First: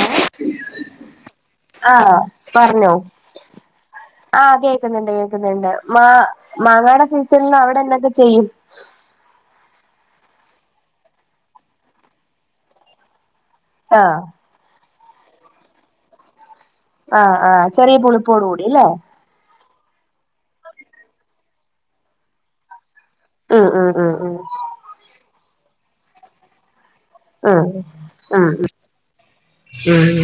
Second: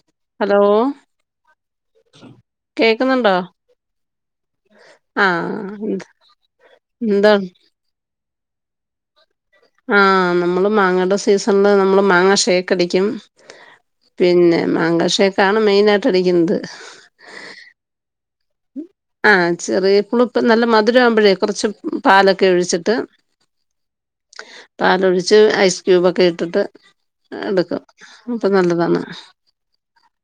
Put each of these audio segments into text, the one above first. ഏഹ് hello ആഹ് പർഞ്ഞോ. കേക്കുന്നുണ്ടോ ആഹ് കേക്ക്ന്ന്ണ്ട് ആഹ് കേക്ക്ന്ന്ണ്ട് എന്ത് മാ മാങ്ങാടെ എന്താണ് സീസൺല് അവിടെ ന്തൊക്കെ ചെയ്യും. ആഹ് നമ്മള് മാങ്ങണ്ടെ സീസണില് നമ്മള് മാങ്ങ ഷെയ്ക്കടിക്കും. ആഹ് പിന്നെ മാങ്ങ ഷെയ്ക്കാണ് മെയിനായിട്ട് അടിക്ക്ന്നത്. ആഹ് ആഹ് ചെറിയ പുളിപ്പോടു കൂടി ല്ലേ. ആഹ് ചെറിയ പുളുപ്പ് നല്ല മധുരമാവുമ്പൊഴേ കുറച്ച് പാലൊക്കെ ഒഴിച്ചിട്ട്. ആഹ് ആഹ് ആഹ് ആഹ്. പാലൊഴിച്ച് ഐസ് ക്യൂബൊക്കെ ഇട്ടിട്ട്. ഉം എടുക്കും അപ്പൊ ഉം നല്ലതാണ്. ഉം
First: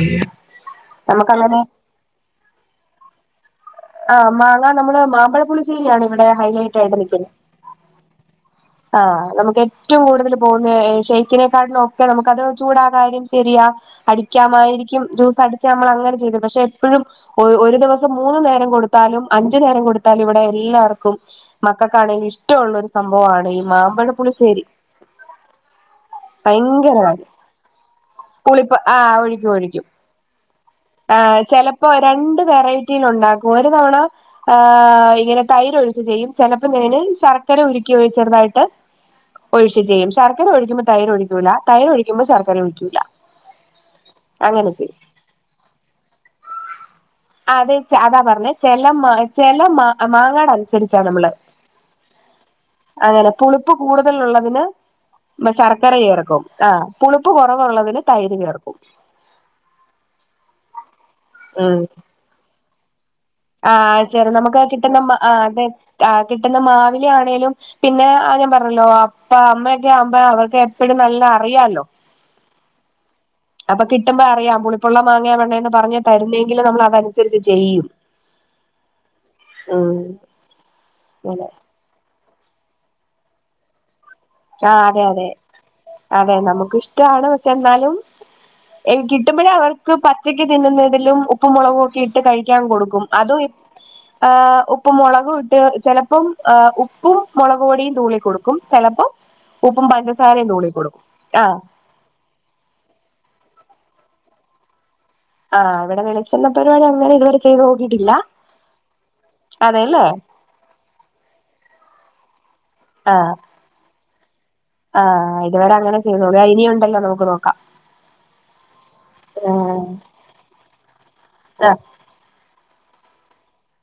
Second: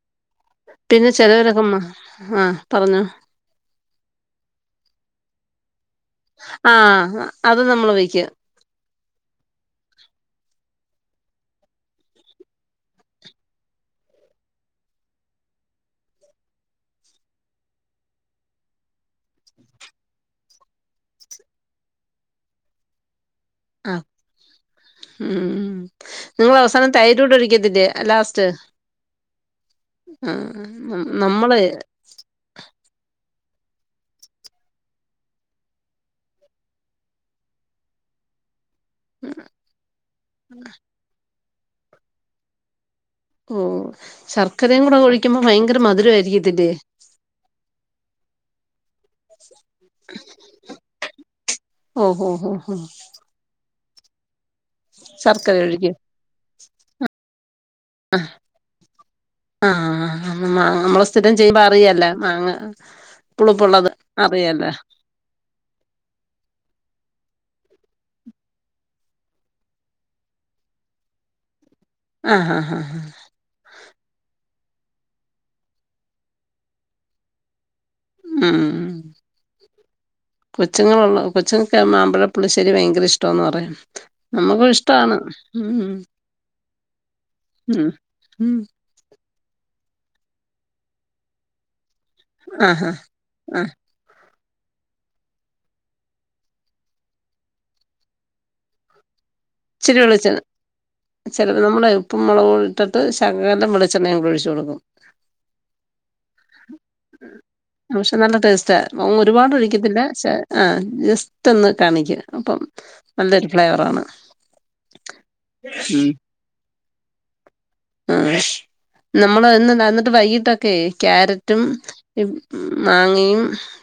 പിന്നെ നമുക്കങ്ങനെ ചെലവരൊക്കെമ്മ ആഹ് പറഞ്ഞോ. ആഹ് മാങ്ങ നമ്മള് മാമ്പളപ്പുളിശ്ശേരി ആണ് ഇവിടെ ഹൈലൈറ്റ് ആയിട്ട് ആഹ് നിൽക്കുന്നത്. അത് നമ്മൾ വയ്ക്ക്യ ആഹ് നമുക്ക് ഏറ്റവും കൂടുതൽ പോവ്ന്നെ ഷെയ്നെക്കാട്ടിലും ഒക്കെ നമക്കത് ചൂടാ കാര്യം ശരിയാ അടിക്കാമായിരിക്കും ജ്യൂസ് അടിച്ച് നമ്മൾ അങ്ങനെ ചെയ്ത് പക്ഷെ എപ്പഴും ഒരു ദിവസം മൂന്ന് നേരം കൊടുത്താലും അഞ്ചു നേരം കൊടുത്താലും ഇവിടെ എല്ലാവർക്കും മക്കൾക്കാണെങ്കിൽ ഇഷ്ടഉള്ള ഒരു സംഭവമാണീ മാമ്പഴപ്പുളിശ്ശേരി മ്ഹ്ഹ് നിങ്ങൾ അവസാനം ഭയങ്കരമാണ് തൈരൂട്ടി ഒഴിക്കത്തില്ലേ ലാസ്റ്റ് പുളിപ്പ് ആഹ് ഒഴിക്കും ആ നമ്മൾ ചെലപ്പോ രണ്ട് വെറൈറ്റിൽ ഉണ്ടാക്കും ഒരു തവണ ആഹ് ഇങ്ങനെ തൈര ഒഴിച്ചു ചെയ്യും ചെലപ്പോ നേന് ശർക്കര ഉരുക്കി ഒഴിച്ചെറുതായിട്ട് ഒഴിച്ച് ചെയ്യും ശർക്കര ഒഴിക്കുമ്പോ തൈര് ഒഴിക്കൂല തൈര് ഒഴിക്കുമ്പോ ശർക്കര ഒഴിക്കൂല്ല ഓഹ് ശർക്കരയും കൂടെ ഒഴിക്കുമ്പോ ഭയങ്കര മധുരമായിരിക്കത്തില്ലേ അത ച്ച് അതാ പറഞ്ഞെ ചെല മാ ചെല മാ മാങ്ങാട് അനുസരിച്ചാ നമ്മള് [inaudible] അങ്ങനെ പുളിപ്പ് കൂടുതലുള്ളതിന് ശർക്കര ചേർക്കും ആഹ് പുളുപ്പ് കുറവുള്ളതിന് തൈര് ചേർക്കും ആഹ് ആഹ് നമ്മളെ സ്ഥിരം ചെയ്യുമ്പോ അറിയാലോ മാങ്ങ പുളിപ്പുള്ളത് ആഹ് ചെറ നമുക്ക് അറിയാലോ കിട്ടുന്ന അതെ കിട്ടുന്ന മാവിലെ ആണെങ്കിലും പിന്നെ ഞാൻ പറഞ്ഞല്ലോ അപ്പ അമ്മയൊക്കെ ആവുമ്പോ അവർക്ക് എപ്പഴും നല്ല അറിയാല്ലോ ആഹ് ഹാ ഹാ ഹാഹ് അപ്പൊ കിട്ടുമ്പോ അറിയാം പുളിപ്പുള്ള മാങ്ങാ പെണ്ണേന്ന് പറഞ്ഞ് തരുന്നതെങ്കിൽ നമ്മൾ അതനുസരിച്ച് ചെയ്യും ഉം ഉം കൊച്ചുങ്ങളുള്ള അതെ കൊച്ചുങ്ങൾക്ക് മാമ്പഴപ്പുളിശ്ശേരി ഭയങ്കര ഇഷ്ടന്ന് പറയാം ആഹ് അതെ അതെ അതെ നമുക്ക് ഇഷ്ടാണ് പക്ഷെ ഉം എന്നാലും ഉം കിട്ടുമ്പോഴ അവർക്ക് പച്ചക്ക് തിന്നുന്നതിലും ഉപ്പു മുളകും ഒക്കെ ഇട്ട് ട്ട് കഴിക്കാൻ ആഹ് ആഹ് കൊടുക്കും അതും ഇ ആഹ് ഏഹ് ഉപ്പ് മുളകും ഇട്ട് ചിലപ്പം ഏഹ് ഉപ്പും മുളക് പൊടിയും തൂളി കൊടുക്കും ചെലപ്പം ഇച്ചിരി വെളിച്ചണ്ണ ആഹ് ചെലത് നമ്മള് ഉപ്പും മുളക് ഇട്ടിട്ട് ശകാലം വെളിച്ചെണ്ണയും അങ്ങ് ഒഴിച്ച് കൊടുക്കും ആഹ് അവിടെ വെളിച്ചെണ്ണ പരിപാടി അങ്ങനെ ഇതുവരെ ചെയ്തു പക്ഷെ നല്ല ടേസ്റ്റ ഒരുപാട് ഒഴിക്കത്തില്ല അതെല്ലേ ആഹ് ജസ്റ്റ് ഒന്ന് കാണിക്ക അപ്പം ആഹ് ഫ്ലേവർ ആണ് ആഹ് ഇതുവരെ അങ്ങനെ ചെയ്തു ആഹ് ഇനിയൂണ്ടല്ലോ നമുക്ക് നോക്കാം ആഹ് നമ്മൾ ഇന്ന് ആഹ് നടന്നിട്ട് വൈകിട്ടൊക്കെ ക്യാരറ്റും ആഹ് മാങ്ങയും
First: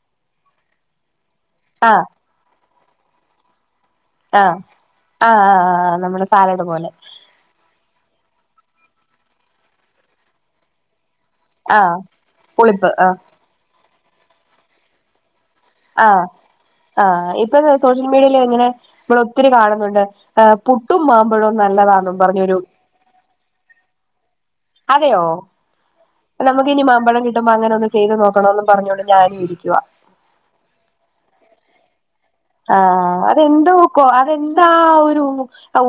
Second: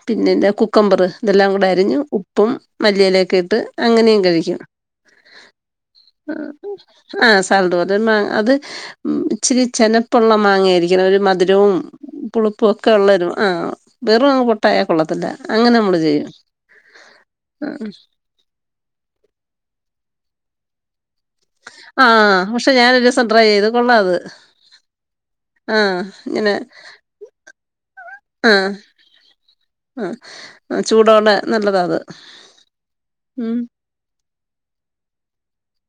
പിന്നെന്ത കുക്കമ്പർ ഇതെല്ലാം കൂടെ അരിഞ്ഞ് ആഹ് ഉ ഉപ്പും മല്ലിയിലൊക്കെ ഇട്ട് അങ്ങനെയും കഴിക്കും ആഹ് ആഹ് നമ്മുടെ സാലഡ് പോലെ ആഹ് സ് [unintelligible] അത് ഇച്ചരി ചെനപ്പ് ഉള്ള മാങ്ങയായിരിക്കും ഒരു മധു രവും ആഹ് പുളിപ്പും ഒക്കെ ഉള്ളരു ആഹ് വെറും പൊട്ടായാൽ കൊള്ളത്തില്ല അങ്ങനെ നമ്മള് ആഹ് ചെയ്യും ആഹ് ഇപ്പൊ സോഷ്യൽ മീഡിയൽ ഇങ്ങനെ നമ്മള് ഒത്തിരി കാണുന്നുണ്ട് അഹ് പുട്ടും മാമ്പഴും ആ നല്ലതാണെന്നും പറഞ്ഞുരു പക്ഷെ ഞാനൊരു ദിവസം ട്രൈ ചെയ്തു കൊള്ളാം അത് അതെയോ ആഹ് അല്ല ഇങ്ങനെ നമുക്ക് ഇനി മാമ്പഴം കിട്ടുമോ അങ്ങനെ ഒന്ന് ചെയ്ത് നോക്കണോന്ന് ആഹ് പറഞ്ഞുകൊണ്ട് ഞാനും ഇരിക്കുവാ ആഹ് ആ ചൂടോടെ നല്ലതാത് ആഹ് അതെന്തോ അതെന്താ ഒരു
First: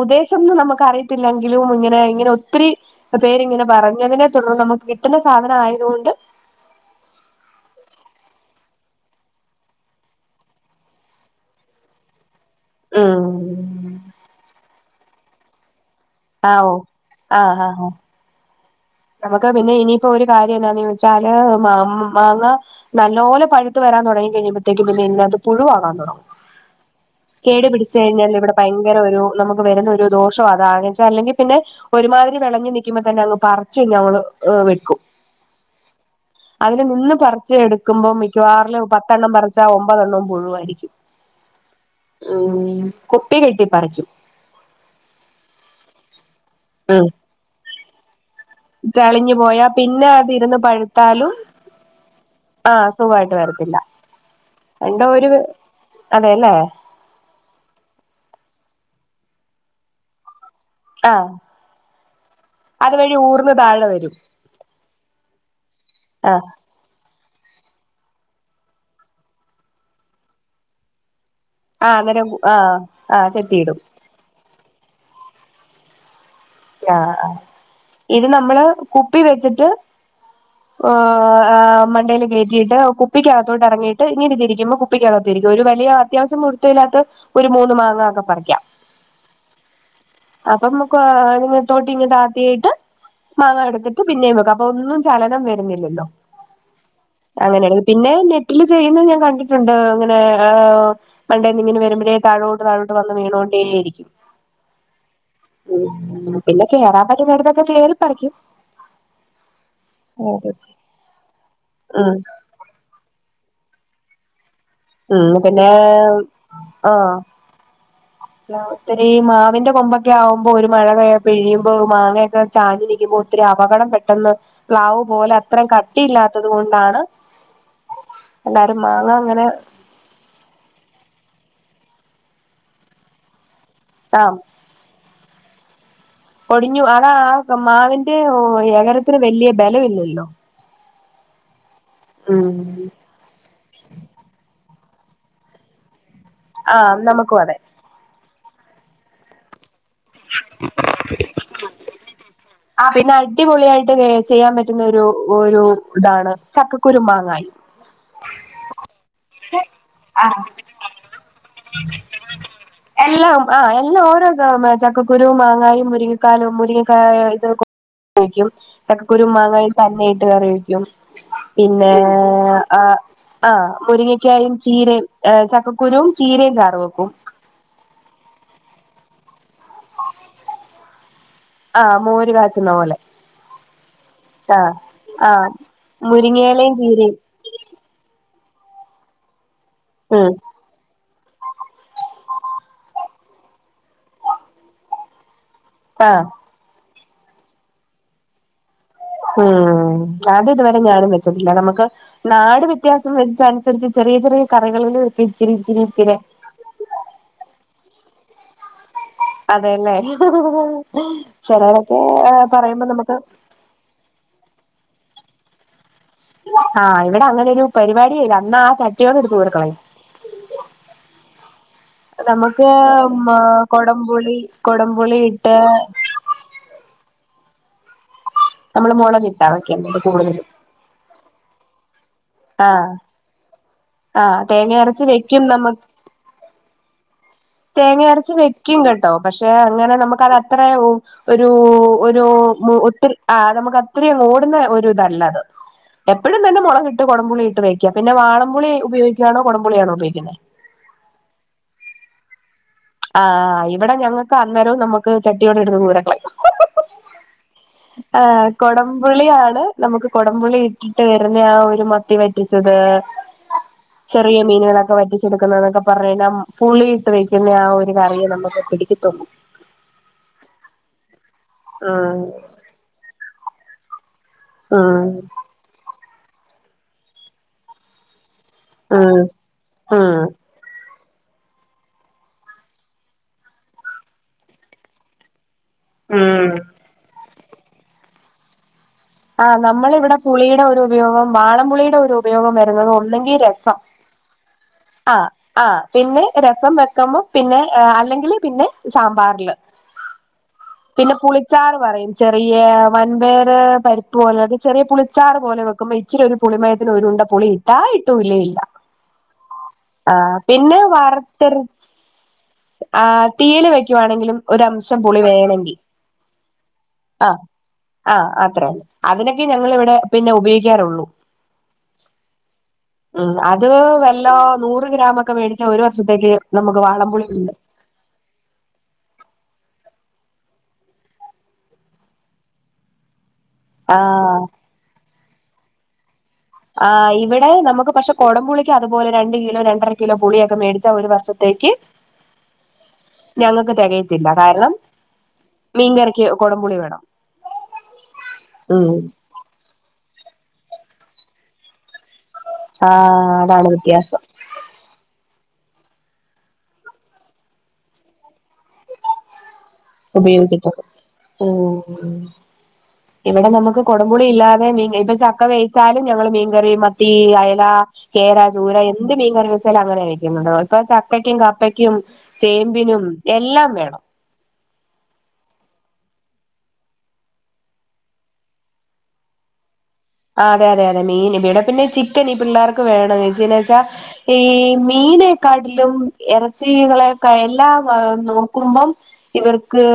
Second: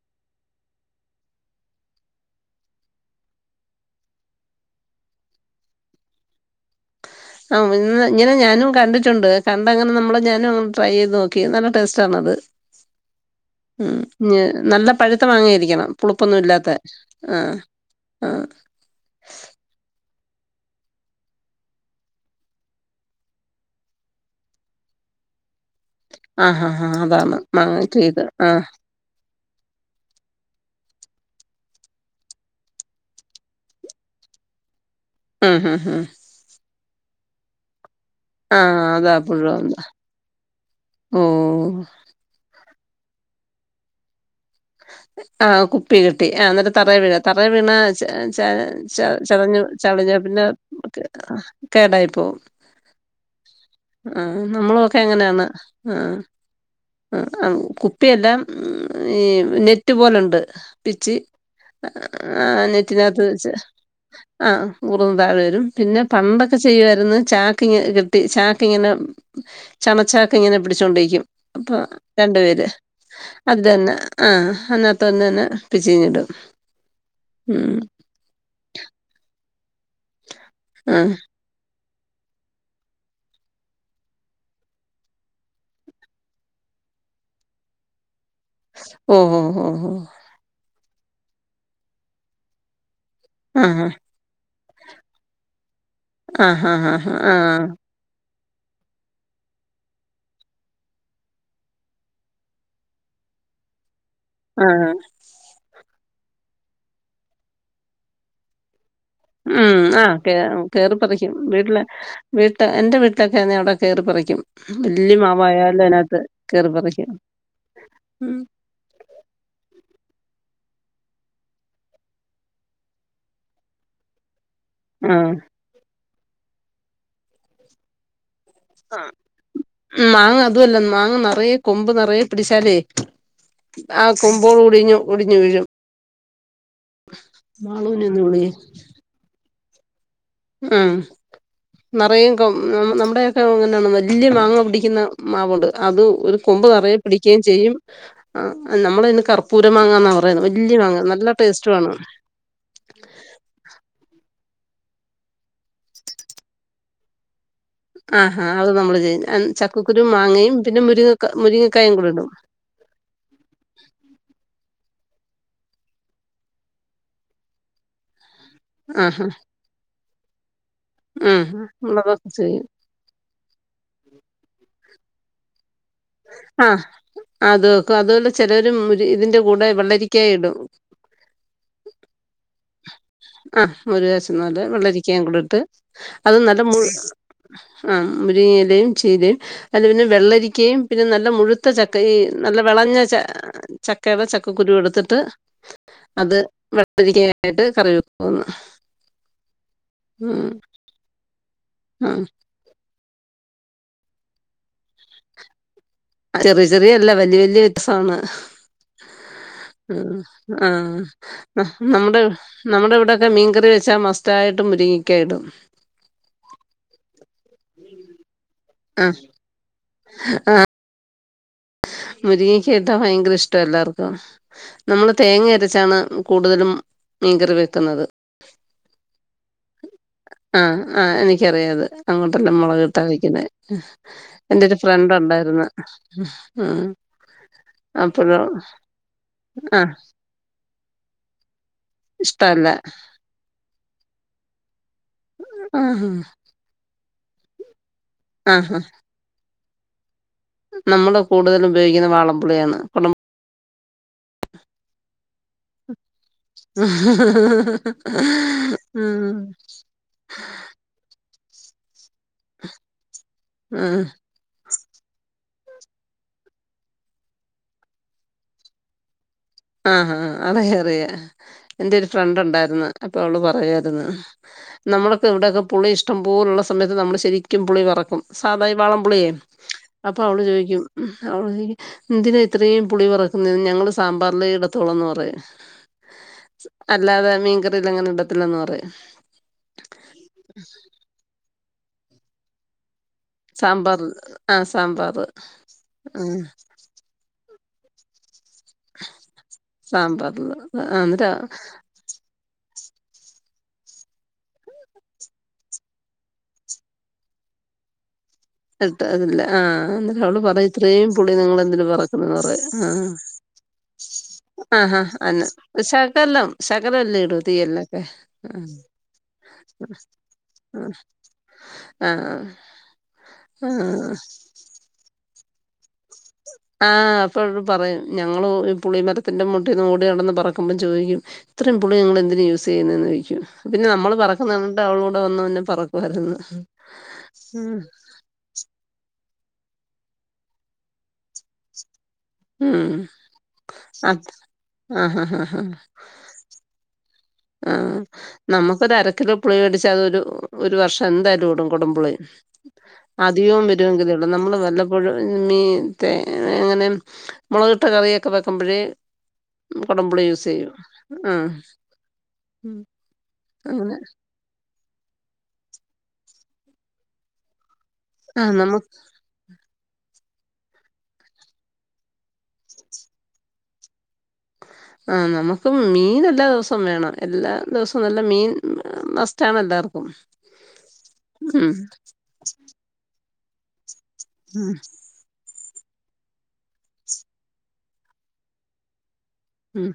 ഉദ്ദേശന്ന് നമുക്ക് അറിയത്തില്ലെങ്കിലും ഇങ്ങനെ ഇങ്ങനെ ഒത്തിരി പേരിങ്ങനെ പറഞ്ഞതിനെ തുടർന്ന് നമുക്ക് കിട്ടുന്ന സാധനം ആയതുകൊണ്ട് അങ്ങനെ ഇങ്ങനെ ഞാനും കണ്ടിട്ടുണ്ട് കണ്ടങ്ങനെ നമ്മള് ഞാനും അങ്ങനെ ട്രൈ ചെയ്ത് നോക്കി നല്ല ടേസ്റ്റ് ആണത്. ഉം ഉം നല്ല പഴുത്ത മാങ്ങയായിരിക്കണം. പുളിപ്പൊന്നും ആഹ് ഇല്ലാത്ത ഓ ആഹ് ആഹ് നമുക്ക് പിന്നെ ഇനിയിപ്പോ ഒരു കാര്യം എന്താന്ന് ചോദിച്ചാല് മാ മാങ്ങ. നല്ലോലെ പഴുത്ത് വരാൻ തുടങ്ങി കഴിയുമ്പഴത്തേക്കും പിന്ന ഇതിനകത്തു പുഴുവാ കാണു ആഹ് ഹാ ഹാ അതാണ് കേടു മാങ്ങ പിടിച്ച് ചെയ്ത് കഴിഞ്ഞാൽ ഇവിടെ ആഹ് ഭയ ങ്കര ഒരു നമുക്ക് വരുന്ന ഒരു ദോഷം അതാ എന്ന് വെച്ചാ അല്ലെങ്കി പിന്നെ ഒരുമാതിരി വിളഞ് നിക്കുമ്പോ തന്നെ അതങ്ങ് പ റിച്ച് ഞങ്ങൾ വെക്കും. ഉം ഹു ഹും. അതില് നിന്ന് പറിച്ച് എടുക്കുമ്പോ മി ആഹ് ക്കവാറിലും അതാ പത്തെണ്ണം പറിച്ച പുഴുവാവുന്നെ ഒമ്പതെണ്ണവും പുഴുവായിരിക്കും. ഓഹ് ഉം കുപ്പി കെട്ടി പറിക്കും. ആഹ് കുപ്പി കെട്ടി ആ ഇന്നെട്ട് തറേ ഉം വീഴാ തറേ വീണ ചെ ച ച ചളിഞ്ഞു ചവഞ്ഞു പോയാ ചവഞാ പിന്നെ അതിരുന്ന് പഴുത്താലും കേടായി പോവും. ആഹ് സുഖായിട്ട് വരത്തില്ല. ആ നമ്മളൊക്കെ എന്തോ ഒരു അങ്ങനെയാണ് ആഹ്. അതെല്ലേ ആ ഉം കുപ്പിയല്ലാ ഈ നെറ്റ് പോലുണ്ട് പിച്ച് ആഹ് ആഹ് അതുവഴി നെറ്റിനാത്ത് ഊർന്ന് വെച്ച്. താഴെ വരും ആ ഊർന്ന് താഴെ വരും പിന്നെ ആഹ് പണ്ടൊക്കെ ചെയ്യുവായിരുന്നു ചാക്കിങ്ങനെ കെട്ടി ചാക്ക്ങ്ങനെ ചമച്ചാക്ക്ങ്ങനെ പിടിച്ചോണ്ട് നിക്കും. അപ്പൊ ആഹ് അന്നേരം രണ്ടു പേര് ആഹ് ആഹ് അത് ചെത്തിയിടും തന്നെ. ആഹ് അതിനാത്തന്നെ അങ്ങ് പിച്ചീഞിടും ആഹ് ഇത് നമ്മള് കുപ്പി വെച്ചിട്ട് ആ ഏഹ് മണ്ടേല് കയറ്റിയിട്ട് കുപ്പിക്കകത്തോട്ട് എറങ്ങിയിട്ട് ഇങ്ങനെ തിരിക്കുമ്പോ കുപ്പിക്കകത്തിരിക്കും ഒരു വലിയ അത്യാവിശ്യം വ ല്‌പ്പവില്ലാത്ത ഒരു മൂന്ന് മാങ്ങൊക്കെ പറിക്കാം. ഓ ഹോ ഹോ. അപ്പമ്മക്ക് ഇങ്ങന തോട്ടിയിങ്ങ് താത്തിയിട്ട് ആ മാങ്ങയെടുത്തിട്ട് പിന്നെയും വെക്കാം. ഒന്നും ചലനം വരുന്നില്ലല്ലോ ആ ഹ ഹാ ആഹ് ആഹ് അങ്ങനെയാണ് പിന്നെ നെറ്റില് ചെയ്യുന്നത് ഞാൻ കണ്ടിട്ടുണ്ട് ഇങ്ങനെ. മണ്ടേന്നിങ്ങനെ വരുമ്പഴേ താഴോട്ട് താഴോട്ട് വന്ന് വീണോണ്ടേയിരിക്കും. ആഹ്. ഉം പിന്നെ കേറാൻ പറ്റുന്നോർകൊക്കെ കേറി പറിക്കും. ഉം ആ അതെ കേറി പറിക്കും വീട്ടിലെ ഉം വീ ട്ട് എന്റെ വീട്ടിലൊക്കെയാന്നെ അവിടെ കേറി പറിക്കും. വല്ല്യ ഉം പിന്നെ മാവായാലും അതിനകത്ത് കേറി പറിക്കും. ആഹ് ഒത്തിരി മാവിന്റെ കൊമ്പൊക്കെയാവുമ്പോ ഒരു മഴ പെയ്യുമ്പോ മാങ്ങയൊക്കെ ചാഞ് നിക്കുമ്പോ ഒത്തിരി അപകടം പെട്ടെന്ന്. പ്ലാവ് ആഹ് പോലെ അത്രയും കട്ടിയില്ലാത്തത് കൊണ്ടാണ്. എല്ലാരും മാങ്ങ അങ്ങനെ ഉം മാങ്ങ അതുവല്ല മാങ്ങ നെറയ കൊമ്പ് നെറയ പിടിച്ചാലേ ആ കൊമ്പോട് കുടിഞ് ഒടിഞ്ഞ് വീഴും. പൊടിഞ്ഞു അതാ ആ മാവിന്റെ മാളൂനൊന്ന് വിളിയെ എകരത്തിന് വല്ല്യ ബലവില്ലല്ലോ. ഉം നെറയും ഉം കൊ നമ്മുടെ അങ്ങനെയാണ് വല്ല്യ മാങ്ങ പിടിക്കുന്ന മാവുണ്ട് അത് ഒരു കൊമ്പ് ആ നെറയെ നമുക്കും പിടിക്ക്യേം അതെ ചെയ്യും. ആ നമ്മളയിന് കർപ്പൂര മാങ്ങന്നാ പറയുന്നത് വല്ല്യ മാങ്ങ നല്ല ടേസ്റ്റുവാണ്. ആ പിന്നെ അടിപൊളിയായിട്ട് ചെയ്യാൻ പറ്റുന്നൊരു ഒരു ഇതാണ് ചക്കക്കുരു മാങ്ങായി. ആഹാ അത് നമ്മള് ചെയ്യ്ന്നാ ചക്കക്കുരു, മാങ്ങയും, പിന്നെ മുരിങ്ങ മുരിങ്ങക്കായും കൂടിയിടും. എല്ലാം ആ എല്ലാം ഓരോ [unintelligible] ചക്കക്കുരു, മാങ്ങായും, മുരിങ്ങക്കാലും, മുരിങ്ങക്കായ, ഇത് കറിവെക്കും ആഹാ ചക്കക്കുരും, മാങ്ങയും, തന്നെയിട്ട് കറിവെക്കും. ഉം പിന്നേ മുളകൊക്കെ ചെയ്യും ആ ആഹ് മുരിങ്ങക്കായും, ചീരയും, ചക്കക്കുരുവും, ചീരയും, ചാറ് വെക്കും. ആ അത് വെക്കും അതുപോലെ ചെലവര് ഇതിന്റെ കൂടെ വെള്ളരിക്കായിടും ആഹ് മോര് കാച്ചുന്ന പോലെ ആഹ് മോര് കാച്ചുന്ന പോലെ ആഹ് വെള്ളരിക്കയും ആഹ് കൂടിട്ട് അത് നല്ല മുരിങ്ങയിലയും മു ചീരയും ആ മുരിങ്ങയെലയും, ചീരയും, അതില് പിന്നെ ഉം വെള്ളരിക്കയും പിന്നെ നല്ല മുഴുത്ത ചക്ക ഈ നല്ല വെളഞ്ഞ ച ചക്കയുടെ ചക്കക്കുരുവെടുത്തിട്ട് ആഹ് അത് വെള്ളരിക്കെആയിട്ട് കറിവെക്കോന്ന് ഉം അത് ഇതുവരെ ഞാനും വെച്ചിട്ടില്ല നമുക്ക് ആ നാട് വ്യ ത്യാസം വെച്ചനുസരിച്ച് ചെറിയ ചെറിയ കറികളിലും ഇച്ചിരി ഇച്ചിരി ഇച്ചിരിയെ ചെറിയ ചെറിയല്ല വലിയ വലിയ എക്സാമ് [unintelligible] ആഹ് ചിലരൊക്കെ നമ്മുടെ പറയുമ്പോ നമ്മുടെ നമുക്ക് ഇവിടൊ ക്കെ മീൻകറി വെച്ചാ മസ് തായിട്ട് മുരിങ്ങക്ക ഇടും ആഹ് ഇവിടെ അങ്ങനൊരു പരിപാടിയേ ഇല്ല അന്ന് ആഹ് ആ ചട്ടിയോട് എടുത്ത് ദൂരെ കളയും മുരിങ്ങക്കയിട്ടാ ഭയങ്കര മ ഇഷ്ടാ എല്ലാർക്കും കൊടംപുളി നമ്മള് കൊടംപുളി ഇട്ട് തേങ്ങ അരച്ചാണ് കൂടുതലും മീങ്കറി വെക്കുന്നത് നമ്മള് മൊള കിട്ടാവെക്കെണ്ടത് കൂടുതലും ആഹ് ആഹ് എനിക്കറിയാ അത് അങ്ങോട്ടെല്ലാം മൊളക് ആഹ് ഇട്ടാ വെക്കുന്നെ ആഹ് എന്റൊരു തേങ്ങ അരച്ച് ഫ്രണ്ട് വെക്കും ഒണ്ടാര്ന്ന് നമ്മ ഉം തേങ്ങ അരച്ച് വെക്കും കേട്ടോ പക്ഷെ ആ അങ്ങനെ നമുക്ക് അത് അത്ര ഒരൂ ഒരൂ ഇഷ്ടല്ല ഒത്തിരി ആഹ് നമുക്ക് അത്രയും ഓടുന്ന ഒരു ഇതല്ല അത് ആ എപ്പൊഴും തന്ന മൊളകി ട്ട് കൊടമ്പുളിയിട്ട് വെക്കും പിന്നെ വാളം ആ പുളിഉപയോഗിക്കയാണോ കൊടപുളിയാണോ ഉപയോഗിക്കുന്നെ നമ്മള് കൂടുതല് ഉപയോഗിക്കുന്ന വാളംപുളിയാണ്. ആഹ് ഇവിടെ ഞങ്ങൾക്ക് അന്നേരോം നമു ക്ക് ചട്ടിയോടെ എടുത്ത് ദൂരെക്ക ളയും ആഹ് ഉം കൊടംപുളിയാണ് നമുക്ക് കൊടപുളി ഇട്ടിട്ട് വരുന്നെ ആഹ് ഒരു മത്തി വറ്റിച്ചത് ചെറിയ മീനുകളക്കെവ റ്റിച്ചെടുക്കുന്നതൊക്കെ പറയണം പുളി ഇട്ട് വെക്കു ന്ന ആഹ് ഒരു കറിയെ നമുക്ക് പിടിക്കത്തൊള്ളൂ ആഹ് ആഹ് അതെ അതെ എന്റെ ഒരു ആഹ് ഫ്രണ്ട് ഒണ്ടാരുന്ന് അപ്പൊ അവള് പറയാരുന്ന് നമ്മളൊക്കെ ഇവിടൊക്കെ പുളി ഇഷ്ടം പോലുള്ള സമയത്ത് നമ്മള് ശെരിക്കും പുളി പറക്കും സാദായി ആഹ് വാളംപുളിയെ അപ്പൊ ആഹ് അവള് ചോദിക്കും അവള് ചോദിക്കും എന്തിനാ ഇത്രയും പുളി പറക്കുന്നെ ഞങ്ങൾ സാമ്പാറിലെ ഇടത്തോളന്ന് പറയും ഉം അല്ലാതെ മീൻകറിയിൽ അങ്ങനെ ഇടത്തില്ലെന്നു പറയും ആഹ് നമ്മളിവിടെ പുളിയുടെ ഒരു ഉപയോഗം വാളംപുളിയുടെ ഒരു ഉപയോഗം വരുന്നത് ഒന്നെങ്കി രസം സാമ്പാറ് ആഹ് സാമ്പാ ആഹ് ആഹ് പിന്നെ രസം വെക്കുമ്പം പിന്നെ അല്ലെങ്കിൽ പിന്നെ സാമ്പാറില് സാമ്പാറില് ആ പിന്നെ എന്നിട്ട് പുളിച്ചാറ് പറയും ചെറിയ വൻപയറ് പരിപ്പ് പോലെ ഒരു ചെറിയ പുളിച്ചാറ് പോലെ വെക്കുമ്പോ ഇച്ചിരി ഒരു പുളിമയത്തിന് ഒരുരുണ്ട പുളിയും ഇടായിട്ടൂ ഇല്ലേ ഇല്ല ഇട്ട് അതല്ല ആഹ് ആഹ് അന്നേരം അവള് പറയും പിന്നെ ഇത്രയും പുളി വറുത്തരച്ച് നിങ്ങളെന്തിന് പറക്കുന്നെന്ന് പറയും ആഹ് തീയില് വെക്കുവാണെങ്കിലും ആഹ് ആഹ് ഒരംശം ആഹ് പുളി വേണെങ്കി അന്ന ശകലം ശകലല്ലെ ഇടൂ തീയലിലൊക്കെ ത്രം അതിനൊക്കെ ഞങ്ങളിവിടെ പിന്നെ ഉപയോഗിക്കാറുള്ളൂ ആഹ് ആഹ് ഉം അത് വല്ലോ നൂറ് ഗ്രാമൊക്കെ മേടിച്ചാ ഒരു വർഷത്തേക്ക് നമുക്ക് ആഹ് വാളംപുളി ഉണ്ട് അപ്പഴും പറയും ഞങ്ങള് ഈ പുളിമരത്തിൻ്റെ മൂട്ടീന്ന് ഓടി നടന്ന് പറക്കുമ്പോൾ ചോദിക്കും ഇത്രയും പുളി നിങ്ങൾ എന്തിന് യൂസെയ്യുന്നേന്ന് ചോദിക്കും പിന്നെ നമ്മള് ആഹ് പറക്കുന്നത് കണ്ട് അവളുകൂടെ വന്ന് പറക്കു മായിരുന്നു ആഹ് ഇവിടെ നമുക്ക് പക്ഷെ കൊടംപുളിക്ക് അതുപോലെ രണ്ട് കിലോ രണ്ടര കിലോ പുളിയൊക്കെ മേടിച്ച ഒരു വർഷത്തേക്ക് ഉം ഞങ്ങക്ക് തികയത്തില്ല അത് കാരണം ആഹ് ആഹ് ആഹ് ആഹ് മീൻകറിക്ക് കൊടം പുളി വേണം ആഹ് നമുക്ക് ഉം ഒരു അരക്കിലോ പുളിപിടിച്ചാ അത് ഒരു ഒരു വർഷം എന്തായാലും ഓടും കൊടംപുളി ആഹ് അധികവും അതാണ് വരുമവെങ്കിലേ വ്യത്യാസം ഒള്ളൂ നമ്മള് വല്ല പ്പോഴ് മീൻ തെ അങ്ങനെ മൊളകിട്ട് കറിയൊക്കെ വെക്കുമ്പോഴ് കൊടം പുളി യൂസ് ചെയ്യും ഉപയോഗിക്കത്തുള്ളൂ ആഹ് ഉം ഇവിടെ നമക്ക് അങ്ങനെ കൊടം പുളി ഇല്ലാതെ മീൻ വെ ഇപ്പ ച ക്ക വേവിച്ചാലും ഞങ്ങള് മീൻകറി മത്തി അയല കേര ആഹ് നമ്മ ചൂര എന്തി മീൻകറി വെച്ചാല് അങ്ങനെ വെയ്ക്കുന്നത് ഇപ്പൊ ചക്കയ്ക്കും കപ്പയ്ക്കും ചേമ്പിനും എല്ലാം വേണം ആഹ് നമുക്കും മീൻ എല്ലാ ദിവസവും വേണം എല്ലാ ദിവസവും എന്നല്ല മീൻ മസ്റ്റാണ് എല്ലാവർക്കും ആഹ് അതെ അതെ അതെ മീൻ ഇവിടെ ഉം പിന്നെ ചിക്കൻ ഈ പിള്ളേർക്ക് വേണം എന്നാന്നു വെച്ചാ ഈ ഉം മീന് കാടിലും ഇറച്ചികളാക്കെ എല്ലാം നോക്കുമ്പം ഇവർക്ക് ഉം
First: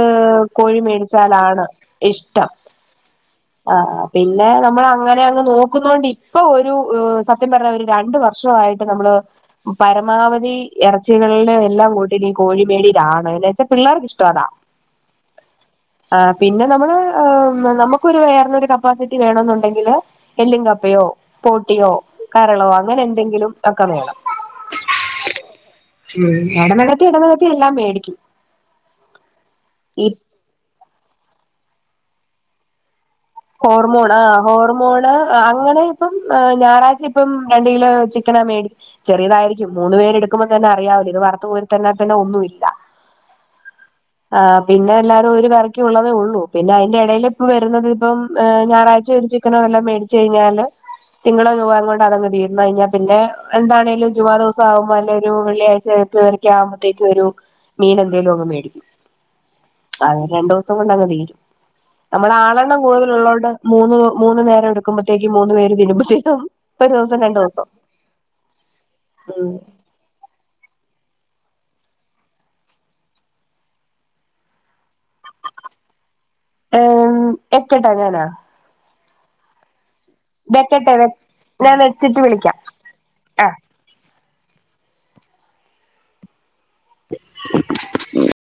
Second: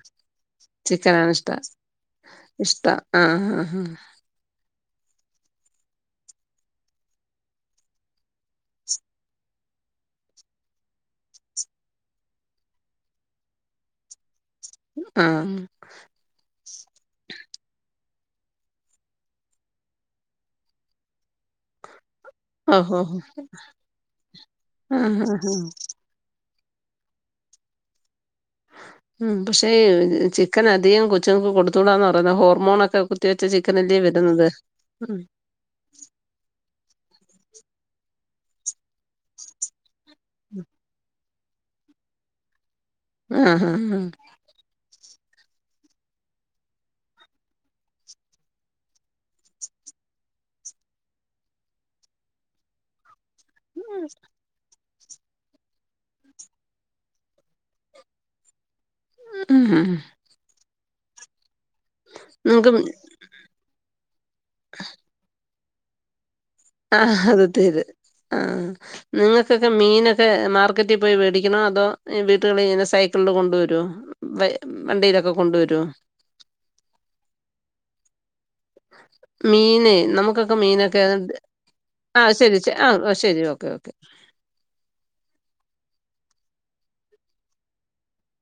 കോഴി ചിക്കനാണ് ഇഷ്ട മേടിച്ചാലാണ് ഇഷ്ടം ഇഷ്ട ആഹ് ആഹ് പിന്നെ നമ്മള് അങ്ങനെ അങ്ങ് നോക്കുന്ന കൊണ്ട് ഇപ്പൊ ഒരു സത്യം പറഞ്ഞാ ഒരു രണ്ട് വർഷം ആയിട്ട് നമ്മള് പരമാവധി എറച്ചികളിലെ എല്ലാം കൂട്ടി നീ കോഴിമേടിയിലാണ് എന്ന് വെച്ചാൽ പിള്ളേർക്ക് ഇഷ്ടം അതാ ഉംഹ് ആഹ് പിന്നെ നമ്മള് നമക്ക് ഒരു വേറെ ഒരു കപ്പാസിറ്റി വേണോന്ന് ഒണ്ടെ ല് എല്ലും കപ്പയോ പോട്ടിയോ കരളോ ഓഹോ അങ്ങനെ എന്തെങ്കിലും ഒക്കെ വേണം ആഹ് ആഹ് ഉം ഇടനെകത്തി ഇടനെകത്തി എല്ലാം മേടിക്കും ഉം പക്ഷേ ഈ ചിക്കൻ അധികം കൊച്ചുങ്ങൾക്ക് കൊടുത്തൂടാന്ന് പറയുന്ന ഹോർമോൺ ഒക്കെ കുത്തി ഹോർമോണ് ആഹ് ഹോർമോണ് അങ്ങനെ പ്പം ഞായറാഴ്ച ഇപ്പം രണ്ട് കിലോ ചിക്കൻ ഞാൻ മേടി ചെറിയത് ആയിരിക്കും മൂന്ന് പേര് എടുക്കുമ്പൊ തന്നെ അറിയാം ഇത് വറുത്ത് കോരി തന്നെ തന്നെ ഒന്നും ഇല്ല ഉംഹ് ആഹ് പിന്നെ എല്ലാരും ഒരു കറിക്ക് ഒള്ളതേ ഒള്ളൂ പിന്നെ അതിന്റെ ഇടേൽ ഇപ്പൊ വരുന്നത് ഇപ്പം ഞായറാഴ്ച ഒരു ചിക്കനോ വെല്ലാം മേടിച്ച് കഴിഞ്ഞാല് തിങ്കളോ ചൊവ്വ അങ്ങോട്ട്‌ അതങ്ങട് തീർന്നു കഴിഞ്ഞാ പിന്നെ എന്താണേലും ചുവാ റോസ് സാബുമാന്റെ ഒരു വെള്ളിയാഴ്ച എട്ടര ഒക്കെ ആകുമ്പത്തേക്ക് ഒരു മീന് എന്തേലും അങ്ങ് മേടിക്കും ആഹ് അത് രണ്ടു ദിവസം കൊണ്ട് അങ്ങ് തീരും നമ്മള് നിങ്ങക്ക് ആളെണ്ണം കൂടുതൽ ഒള്ളോണ്ട് മൂന്ന് മൂന്ന് നേരം എടുക്കുമ്പത്തേക്ക് മൂന്ന് പേര് കഴീമ്പോ തീരും ആഹ് ആദ്യത്തേത് ആഹ് ഉം നിങ്ങക്കൊക്കെ മീന് മാർക്കറ്റിൽ പോയി മേടിക്കണോ അതോ വീട്ടുകളിൽ ഇങ്ങനെ സൈക്കിളില് കൊണ്ടു വരുവോ വെ വണ്ടിയില് ഒക്കെ കൊണ്ടു വെരുവോ ഏഹ് എക്കട്ടാങ്ങാനാ മീന് നമുക്ക് ഒക്കെ മീന് വെക്കട്ടെ ഒക്കെ ഞാൻ വെച്ചിട്ട് ആഹ് ശെരി വിളിക്കാം ആഹ് ശെരി ഓക്കെ ഓക്കെ [unintelligible]